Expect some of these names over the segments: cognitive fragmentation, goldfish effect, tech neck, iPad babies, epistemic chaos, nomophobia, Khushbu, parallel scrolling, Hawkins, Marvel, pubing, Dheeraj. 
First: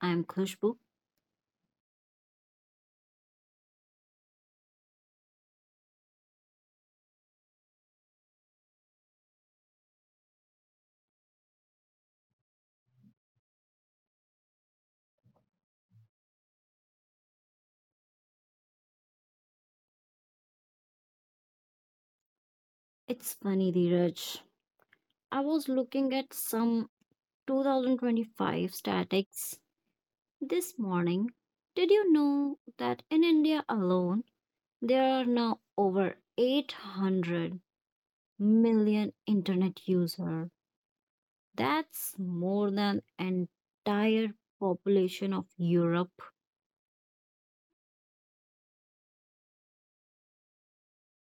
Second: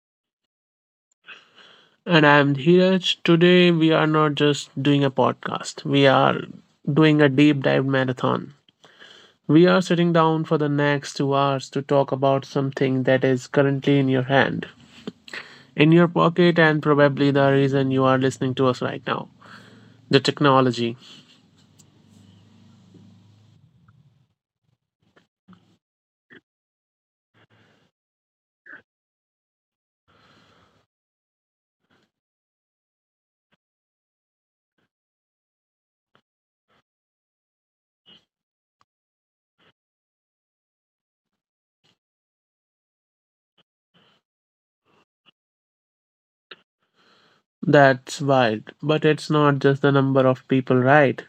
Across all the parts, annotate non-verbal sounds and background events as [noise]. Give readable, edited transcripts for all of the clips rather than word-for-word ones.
I'm Khushbu. And I'm Dheeraj. Today, we are not just doing a podcast, we are doing a deep dive marathon. We are sitting down for the next 2 hours to talk about something that is currently in your hand, in your pocket, and probably the reason you are listening to us right now the technology. It's funny, Dheeraj. I was looking at some 2025 statics this morning. Did you know that in India alone, there are now over 800 million internet users? That's more than entire population of Europe. That's wild, but it's not just the number of people, right?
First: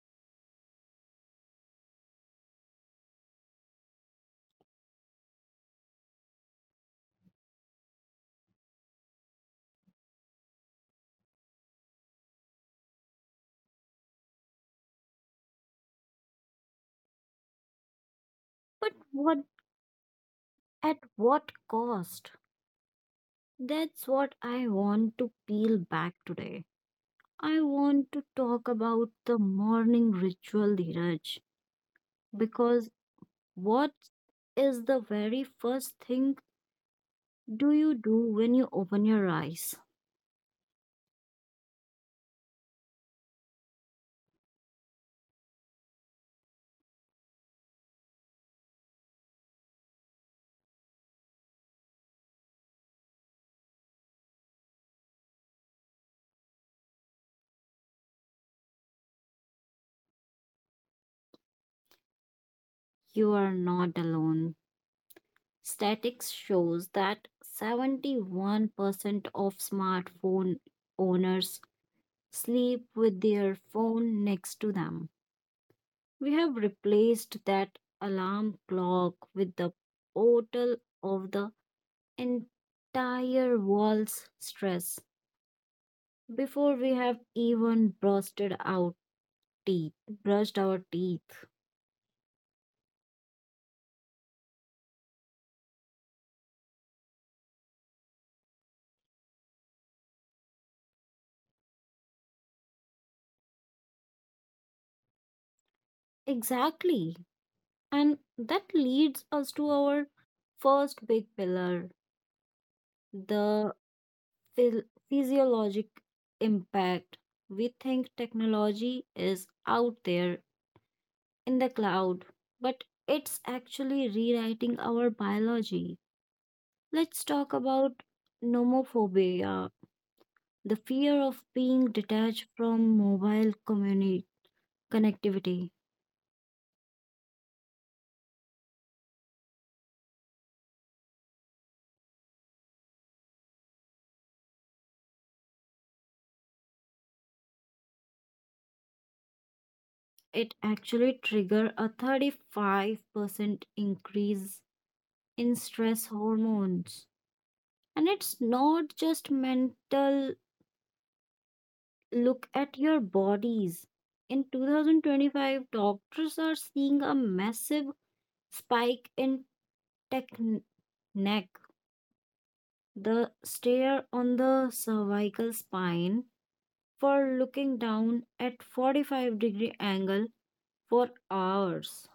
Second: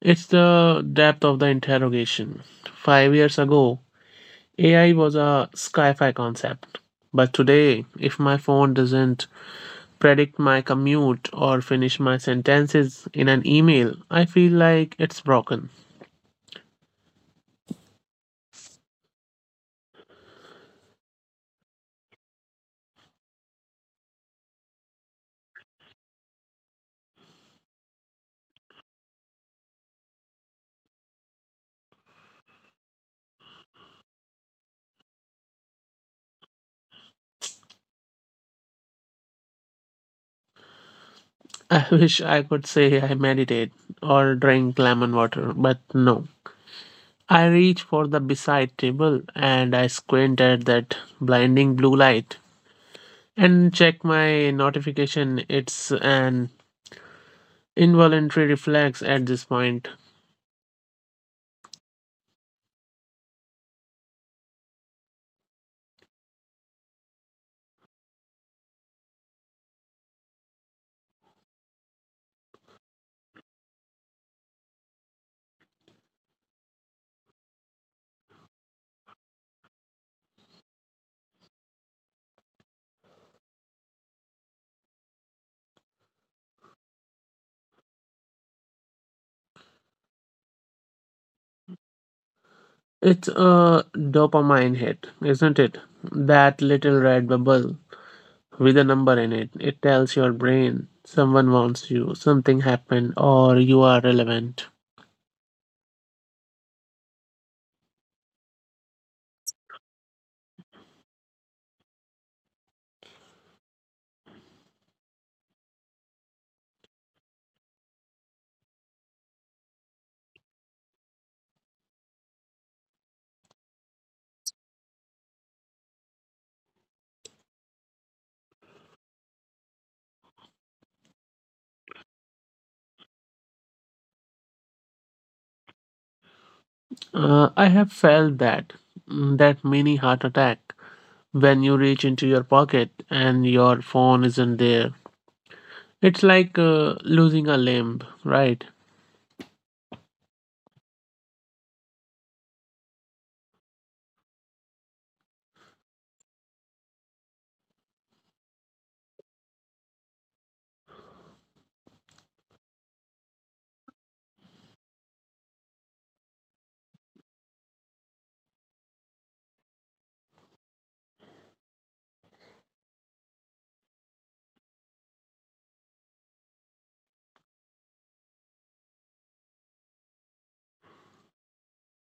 It's the depth of the interrogation. 5 years ago, AI was a sci fi concept. But today, if my phone doesn't predict my commute or finish my sentences in an email, I feel like it's broken. But what at what cost? That's what I want to peel back today. I want to talk about the morning ritual, Dheeraj, because what is the very first thing do you do when you open your eyes? [laughs] I wish I could say I meditate or drink lemon water, but no. I reach for the beside table and I squint at that blinding blue light and check my notification. It's an involuntary reflex at this point. You are not alone. Statistics shows that 71% of smartphone owners sleep with their phone next to them. We have replaced that alarm clock with the portal of the entire world's stress before we have even brushed our teeth. Brushed our teeth. It's a dopamine hit, isn't it? That little red bubble with a number in it. It tells your brain someone wants you, something happened, or you are relevant. Exactly. And that leads us to our first big pillar, the phil- physiologic impact. We think technology is out there in the cloud, but it's actually rewriting our biology. Let's talk about nomophobia, the fear of being detached from connectivity. I have felt that that mini heart attack when you reach into your pocket and your phone isn't there. It's like losing a limb, right? It actually triggered a 35% increase in stress hormones. And it's not just mental, look at your bodies. In 2025, doctors are seeing a massive spike in tech neck, the stare on the cervical spine for looking down at 45-degree angle for hours.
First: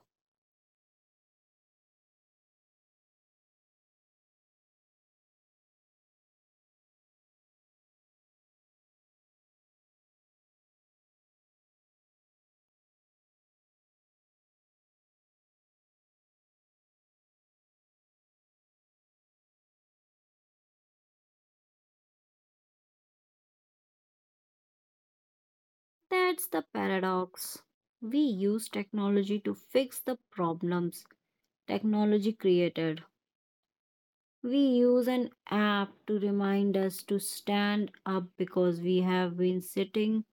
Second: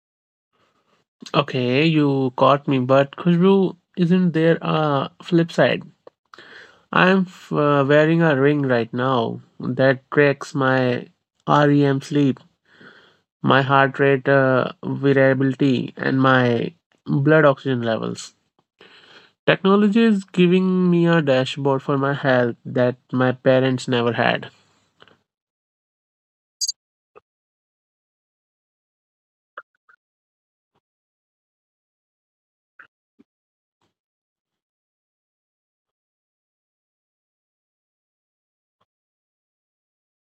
Okay, you caught me, but Khushbu, isn't there a flip side? I'm wearing a ring right now that tracks my REM sleep, my heart rate variability, and my blood oxygen levels. Technology is giving me a dashboard for my health that my parents never had. That's the paradox. We use technology to fix the problems technology created. We use an app to remind us to stand up because we have been sitting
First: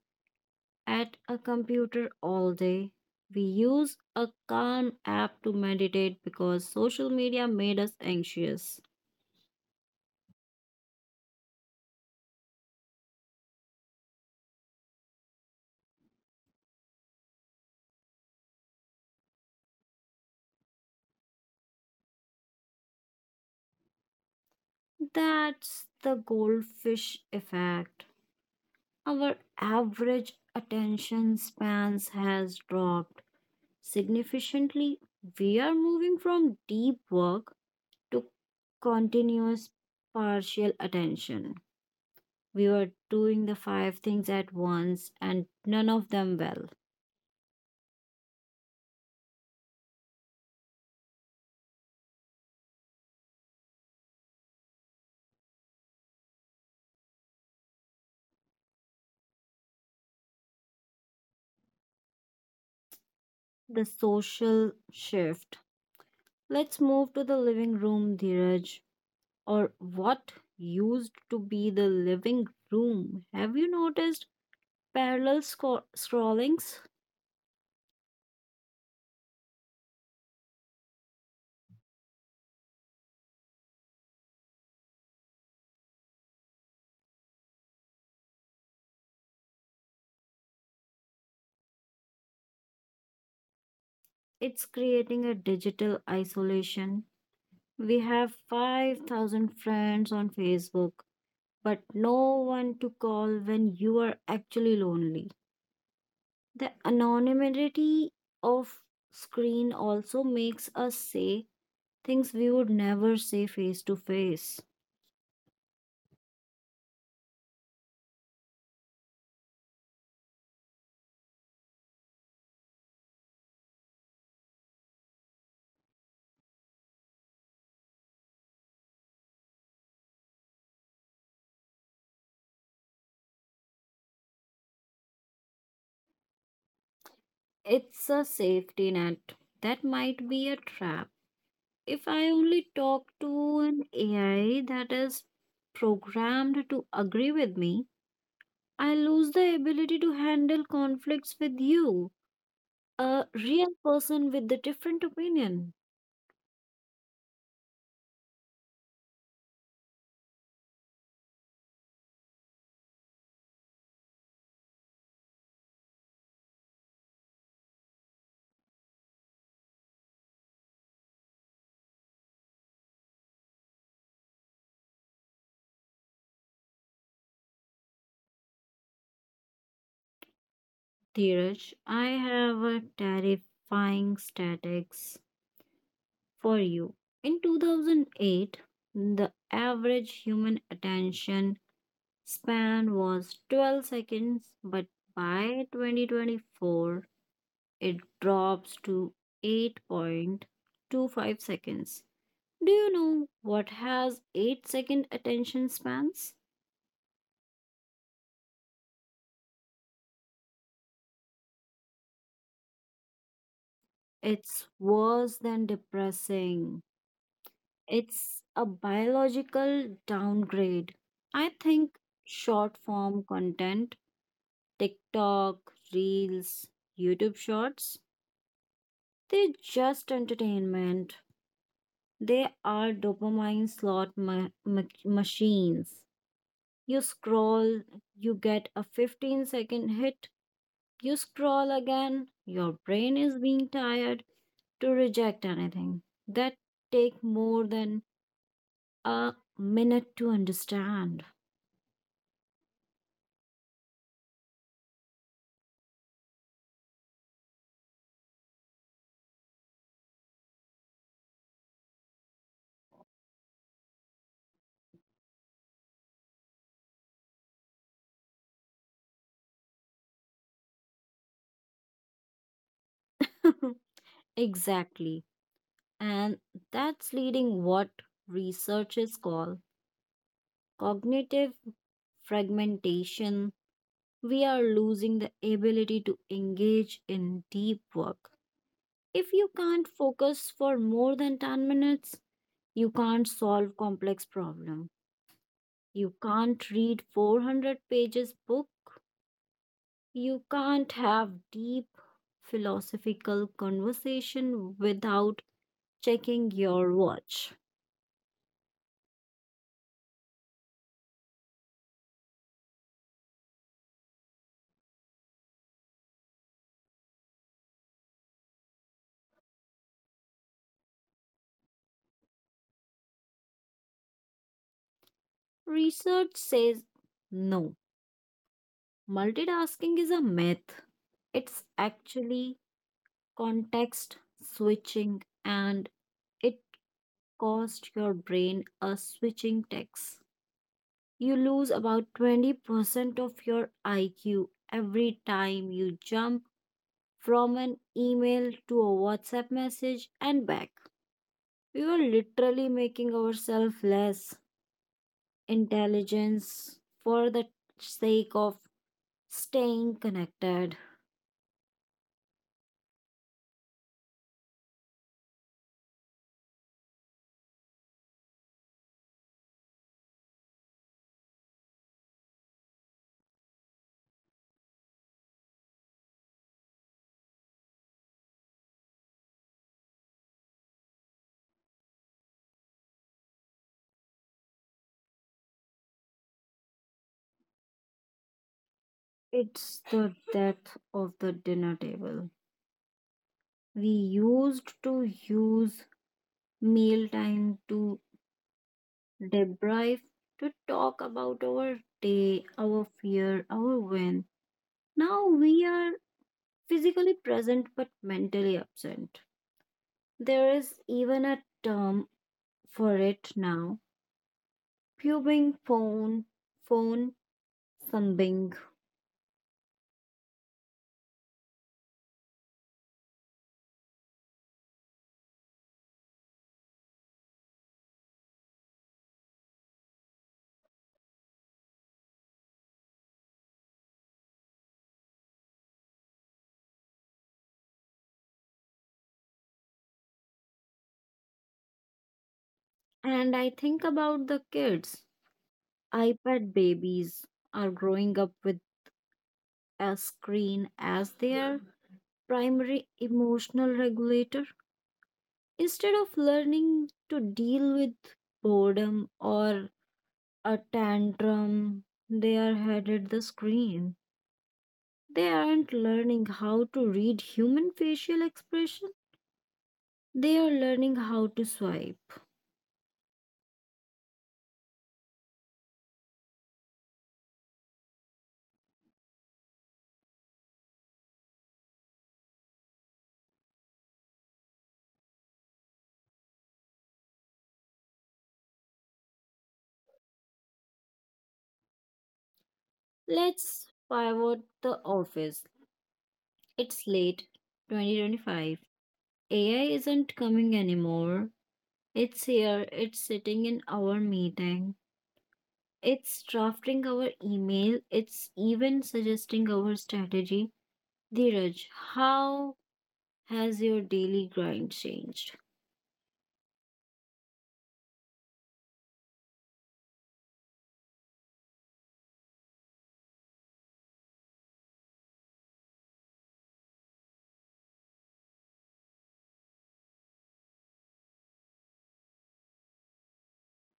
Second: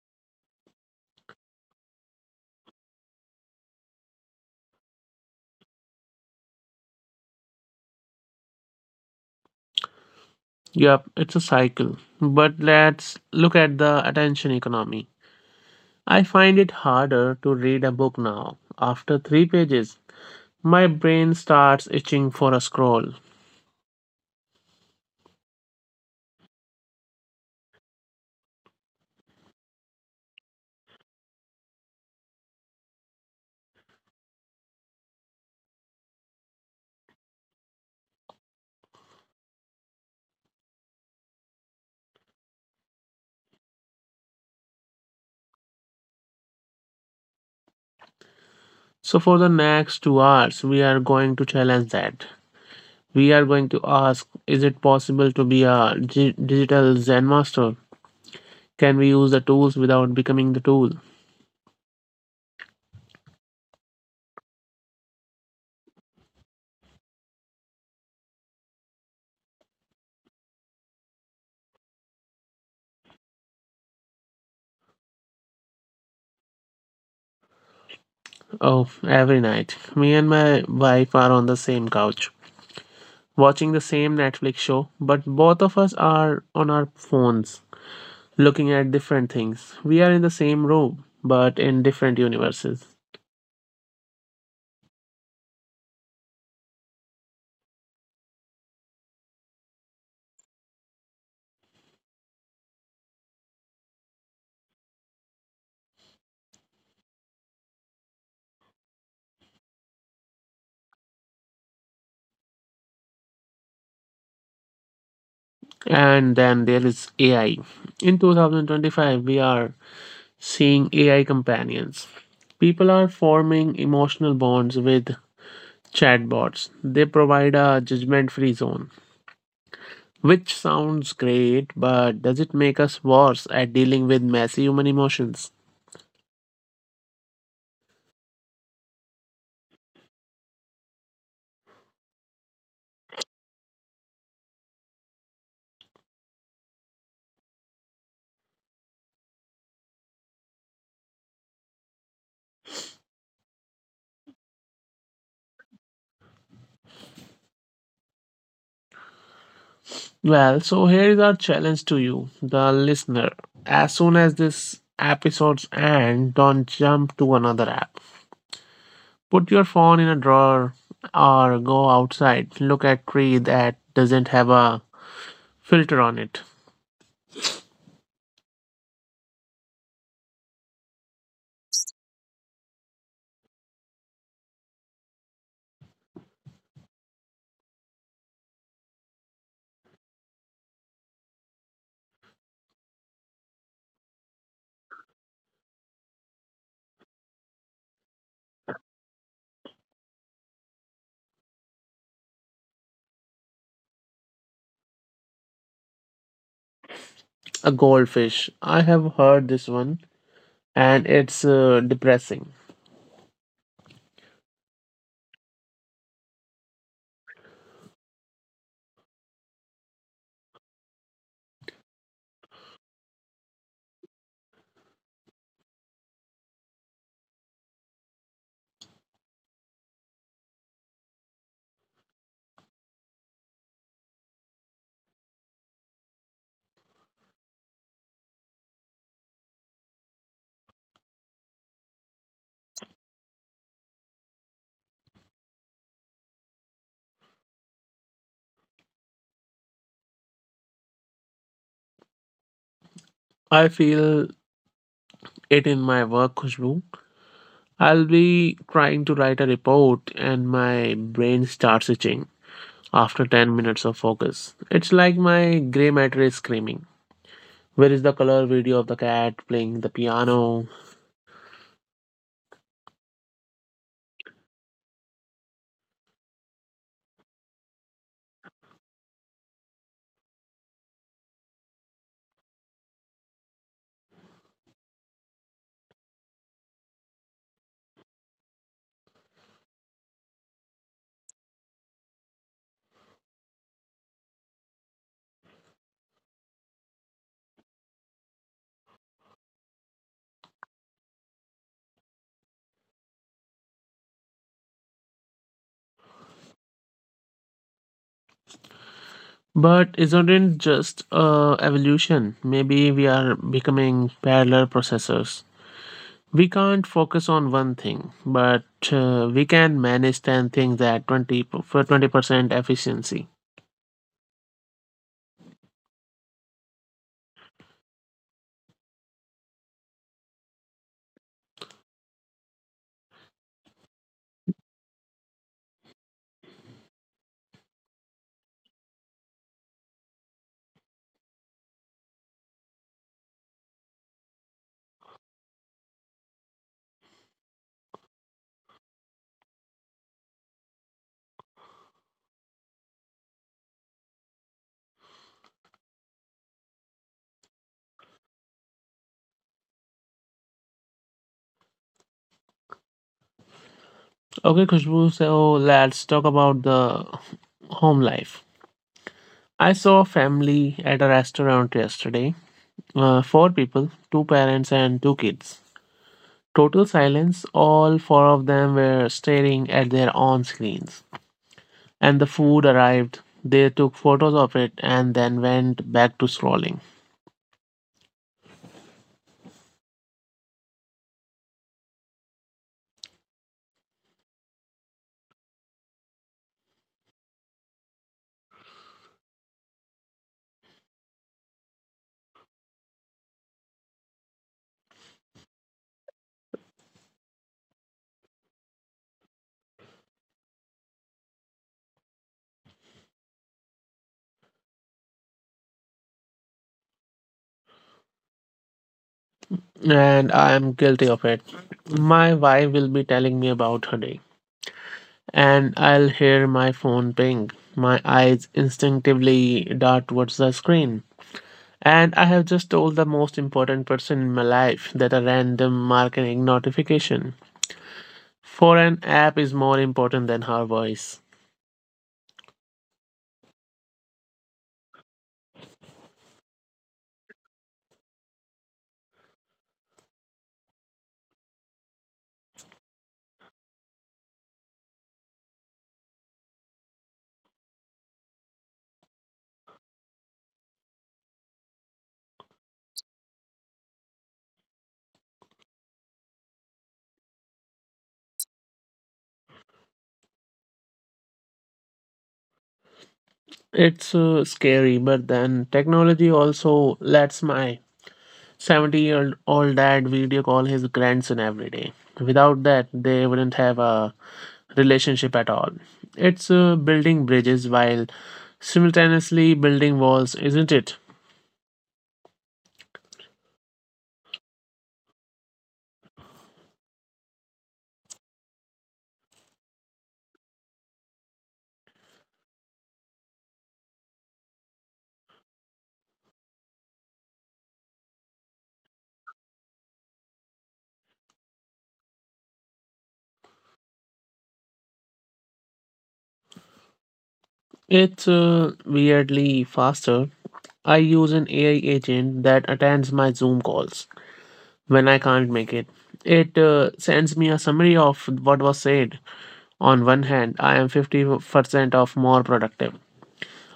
at a computer all day. We use a calm app to meditate because social media made us anxious. Yup, it's a cycle. But let's look at the attention economy. I find it harder to read a book now. After three pages, my brain starts itching for a scroll. That's the goldfish effect. Our average attention spans has dropped significantly. We are moving from deep work to continuous partial attention. We were doing the five things at once and none of them well. So, for the next 2 hours, we are going to challenge that. We are going to ask, is it possible to be a G digital Zen master? Can we use the tools without becoming the tool? The social shift. Let's move to the living room, Dheeraj, or what used to be the living room. Have you noticed parallel scrollings? Oh, every night. Me and my wife are on the same couch, watching the same Netflix show, but both of us are on our phones, looking at different things. We are in the same room, but in different universes. It's creating a digital isolation. We have 5,000 friends on Facebook, but no one to call when you are actually lonely. The anonymity of screen also makes us say things we would never say face to face. And then there is AI. In 2025, we are seeing AI companions. People are forming emotional bonds with Chatbots, they provide a judgment free zone, which sounds great, but does it make us worse at dealing with messy human emotions? It's a safety net. That might be a trap. If I only talk to an AI that is programmed to agree with me, I lose the ability to handle conflicts with you, a real person with a different opinion. Well, so here is our challenge to you, the listener. As soon as this episode's end, don't jump to another app. Put your phone in a drawer or go outside, look at tree that doesn't have a filter on it. Dheeraj, I have a terrifying statistics for you. In 2008, the average human attention span was 12 seconds, but by 2024, it drops to 8.25 seconds. Do you know what has 8-second attention spans? A goldfish. I have heard this one and it's depressing. It's worse than depressing. It's a biological downgrade. I think short form content, TikTok, Reels, YouTube Shorts, they're just entertainment. They are dopamine slot machines. You scroll, you get a 15-second hit, you scroll again. Your brain is being tired to reject anything that take more than a minute to understand. I feel it in my work, Khushbu. I'll be trying to write a report and my brain starts itching after 10 minutes of focus. It's like my gray matter is screaming. Where is the color video of the cat playing the piano? [laughs] Exactly. And that's leading what researchers call cognitive fragmentation, we are losing the ability to engage in deep work. If you can't focus for more than 10 minutes, you can't solve complex problem. You can't read 400 pages book. You can't have deep philosophical conversation without checking your watch. But isn't it just evolution? Maybe we are becoming parallel processors. We can't focus on one thing, but we can manage 10 things at for 20% efficiency. Research says no. Multitasking is a myth. It's actually context switching, and it cost your brain a switching tax. You lose about 20% of your IQ every time you jump from an email to a WhatsApp message and back. We are literally making ourselves less intelligence for the sake of staying connected. Okay, Khushbu, so let's talk about the home life. I saw a family at a restaurant yesterday. Four people, two parents and two kids. Total silence, all four of them were staring at their own screens. And the food arrived. They took photos of it and then went back to scrolling. It's the death of the dinner table. We used to use mealtime to debrief, to talk about our day, our fear, our win. Now we are physically present but mentally absent. There is even a term for it now, pubing phone, phone thumbing. And I am guilty of it. My wife will be telling me about her day, and I'll hear my phone ping. My eyes instinctively dart towards the screen. And I have just told the most important person in my life that a random marketing notification for an app is more important than her voice. And I think about the kids. iPad babies are growing up with a screen as their primary emotional regulator. Instead of learning to deal with boredom or a tantrum, they are headed the screen. They aren't learning how to read human facial expression. They are learning how to swipe. It's scary, but then technology also lets my 70-year-old dad video call his grandson every day. Without that, they wouldn't have a relationship at all. It's building bridges while simultaneously building walls, isn't it? Let's pivot the office. It's late 2025. AI isn't coming anymore. It's here. It's sitting in our meeting. It's drafting our email. It's even suggesting our strategy. Dheeraj, how has your daily grind changed? It's weirdly faster. I use an AI agent that attends my Zoom calls when I can't make it. It sends me a summary of what was said. On one hand, I am 50% of more productive.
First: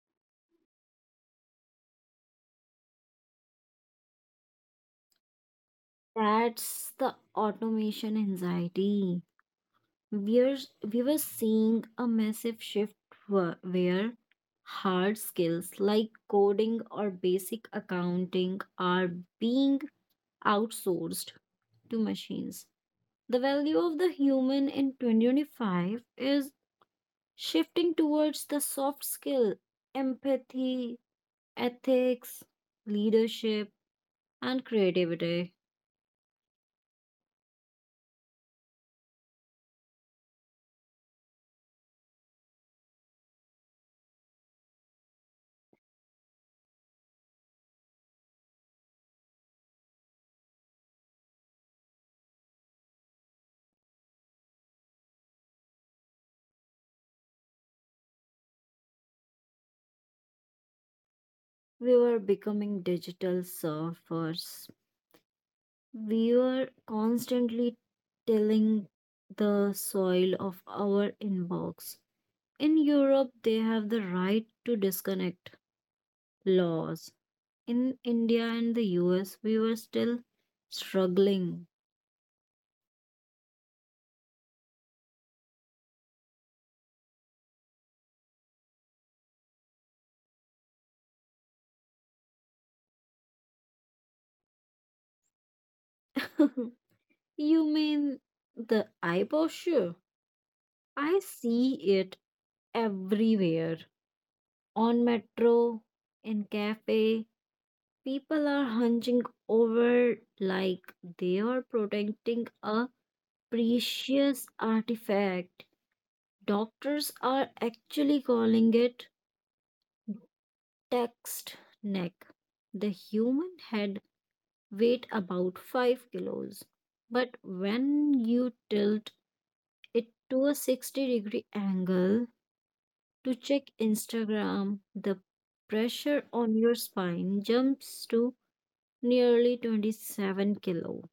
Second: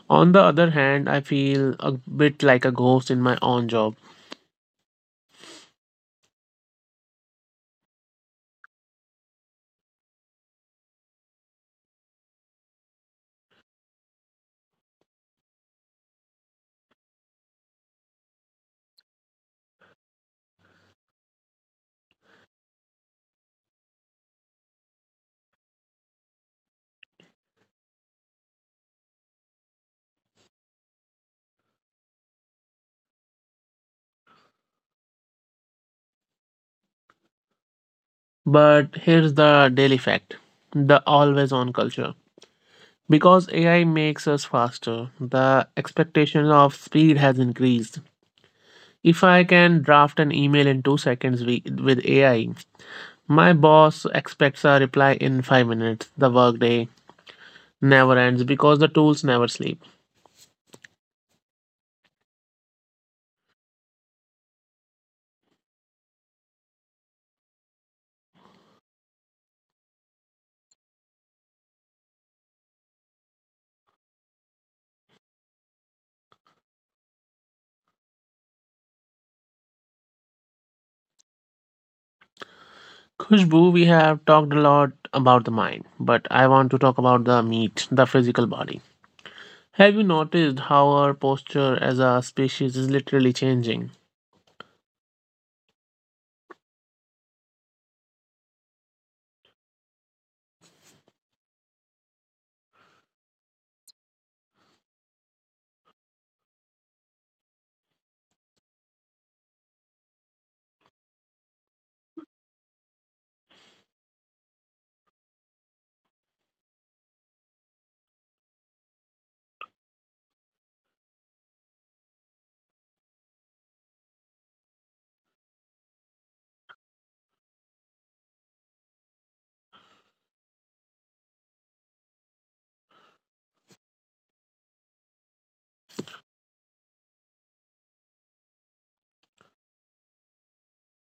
On the other hand, I feel a bit like a ghost in my own job. That's the automation anxiety. We're, we were seeing a massive shift where hard skills like coding or basic accounting are being outsourced to machines. The value of the human in 2025 is shifting towards the soft skill, empathy, ethics, leadership and creativity. But here's the daily fact, the always on culture. Because AI makes us faster, the expectation of speed has increased. If I can draft an email in 2 seconds with AI, my boss expects a reply in 5 minutes. The workday never ends because the tools never sleep. We were becoming digital surfers. We were constantly tilling the soil of our inbox. In Europe, they have the right to disconnect laws. In India and the US, we were still struggling. Khushbu, we have talked a lot about the mind, but I want to talk about the meat, the physical body. Have you noticed how our posture as a species is literally changing? [laughs] You mean the eye posture? I see it everywhere, on metro, in cafe, people are hunching over like they are protecting a precious artifact. Doctors are actually calling it text neck. The human head weight about 5 kilos. But when you tilt it to a 60-degree angle to check Instagram, the pressure on your spine jumps to nearly 27 kilo.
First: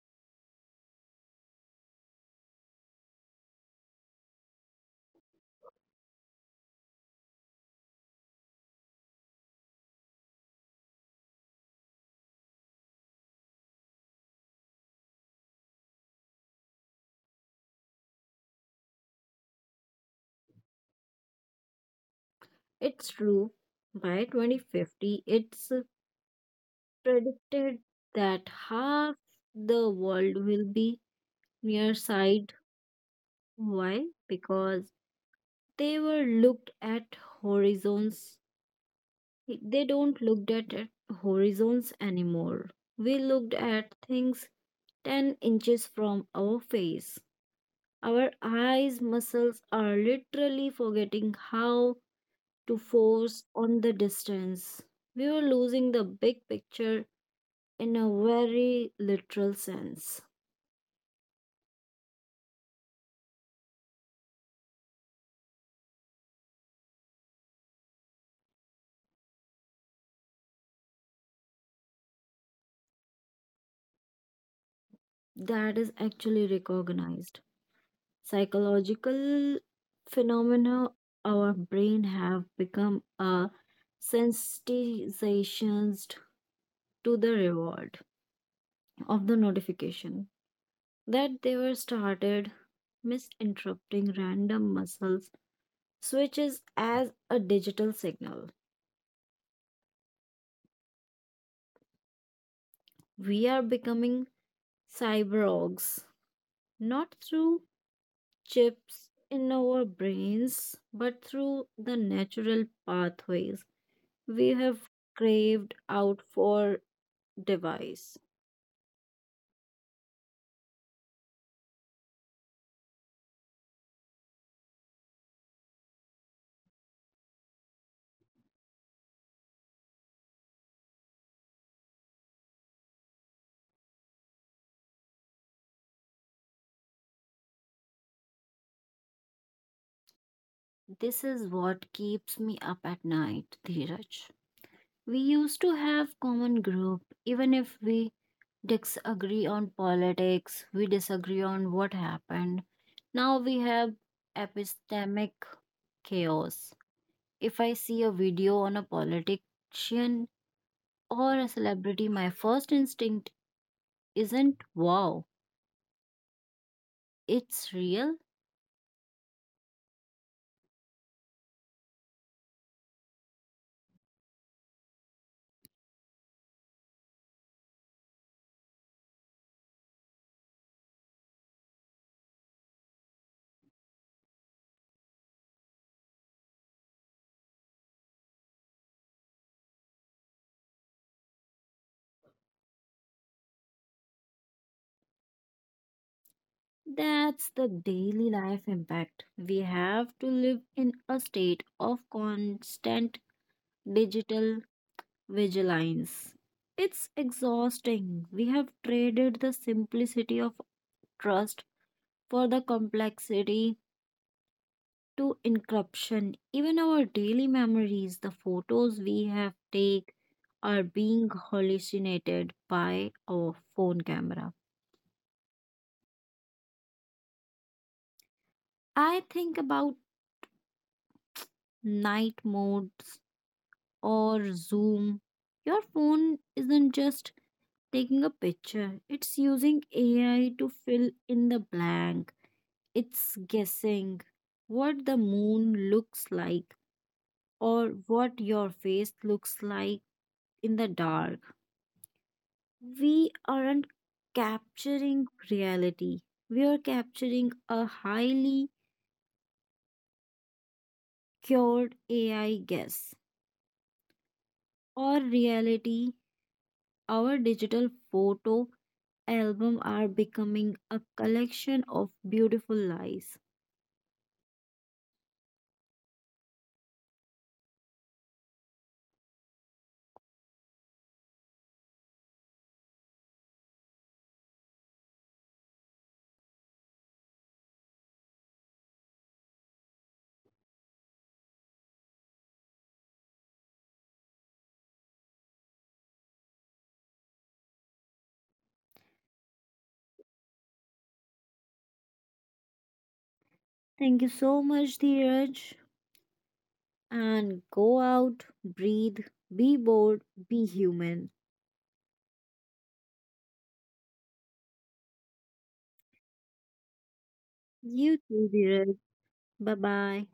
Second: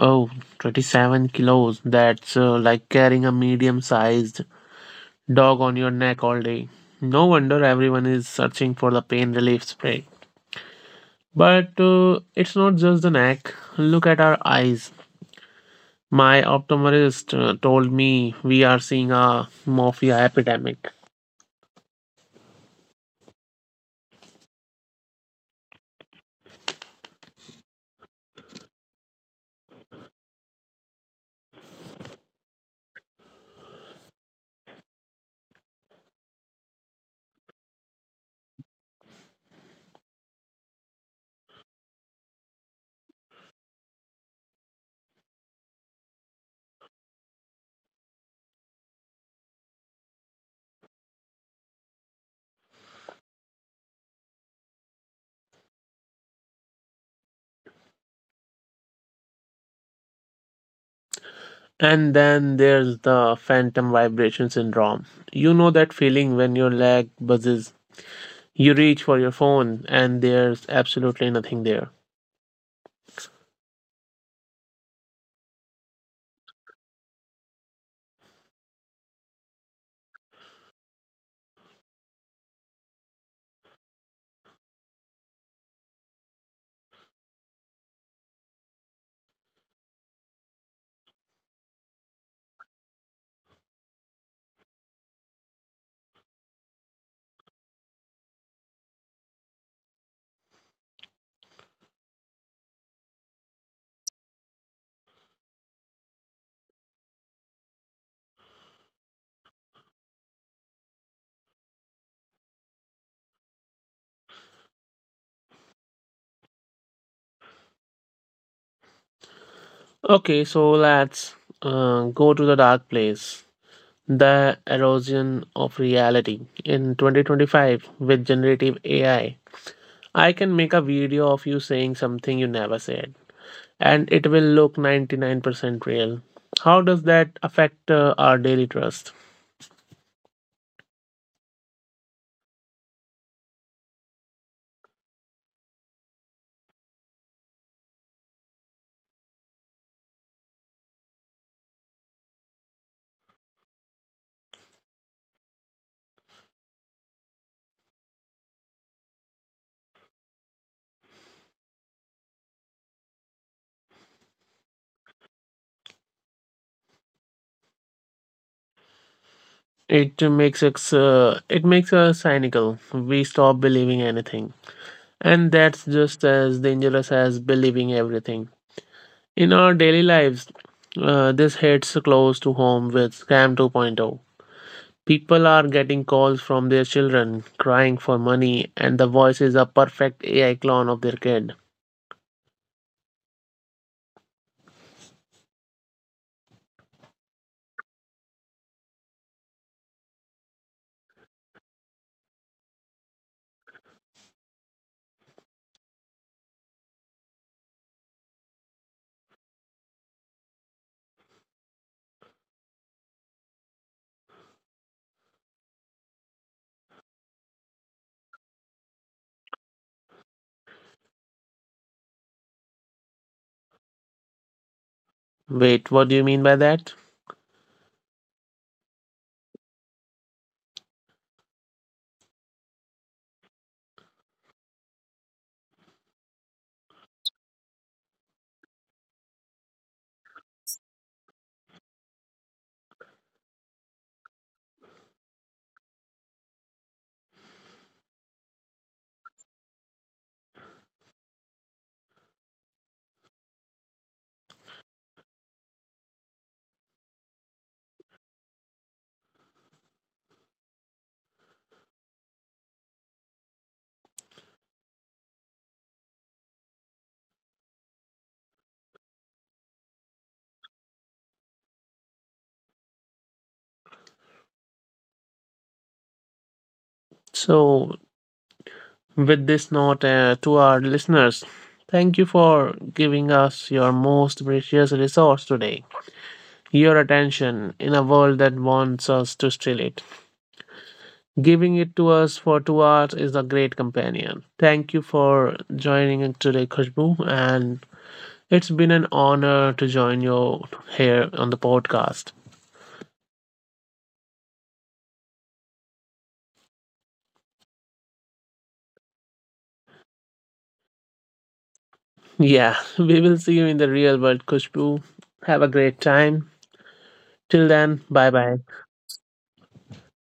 Oh, 27 kilos. That's like carrying a medium sized dog on your neck all day. No wonder everyone is searching for the pain relief spray. But it's not just the neck. Look at our eyes. My optometrist told me we are seeing a morphia epidemic. It's true. By 2050, it's predicted that half the world will be nearsighted. Why? Because they were looked at horizons. They don't looked at horizons anymore. We looked at things 10 inches from our face. Our eyes muscles are literally forgetting how to force on the distance. We were losing the big picture in a very literal sense. And then there's the phantom vibration syndrome. You know that feeling when your leg buzzes, you reach for your phone, and there's absolutely nothing there. That is actually recognized psychological phenomena, our brain have become a sensitized to the reward of the notification that they were started misinterpreting random muscles switches as a digital signal. We are becoming cyborgs not through chips in our brains, but through the natural pathways we have craved out for device. Okay, so let's go to the dark place. The erosion of reality. In 2025, with generative AI, I can make a video of you saying something you never said, and it will look 99% real. How does that affect our daily trust? This is what keeps me up at night, Dheeraj. We used to have common group, even if we disagree on politics, we disagree on what happened. Now we have epistemic chaos. If I see a video on a politician or a celebrity, my first instinct isn't wow, it's real. It makes us cynical. We stop believing anything, and that's just as dangerous as believing everything. In our daily lives, this hits close to home with Scam 2.0. People are getting calls from their children crying for money, and the voice is a perfect AI clone of their kid. That's the daily life impact. We have to live in a state of constant digital vigilance. It's exhausting. We have traded the simplicity of trust for the complexity to encryption. Even our daily memories, the photos we have take, are being hallucinated by our phone camera. Wait, what do you mean by that? I think about night modes or Zoom. Your phone isn't just taking a picture, it's using AI to fill in the blank. It's guessing what the moon looks like or what your face looks like in the dark. We aren't capturing reality, we are capturing a highly cured AI guess or reality. Our digital photo album are becoming a collection of beautiful lies. So, with this note to our listeners, thank you for giving us your most precious resource today, your attention in a world that wants us to steal it. Giving it to us for 2 hours is a great companion. Thank you for joining in today, Khushbu, and it's been an honor to join you here on the podcast. Thank you so much, Dheeraj. And go out, breathe, be bold, be human. Yeah, [laughs] we will see you in the real world, Khushbu. Have a great time. Till then, You bye too, bye. Dheeraj. Bye bye.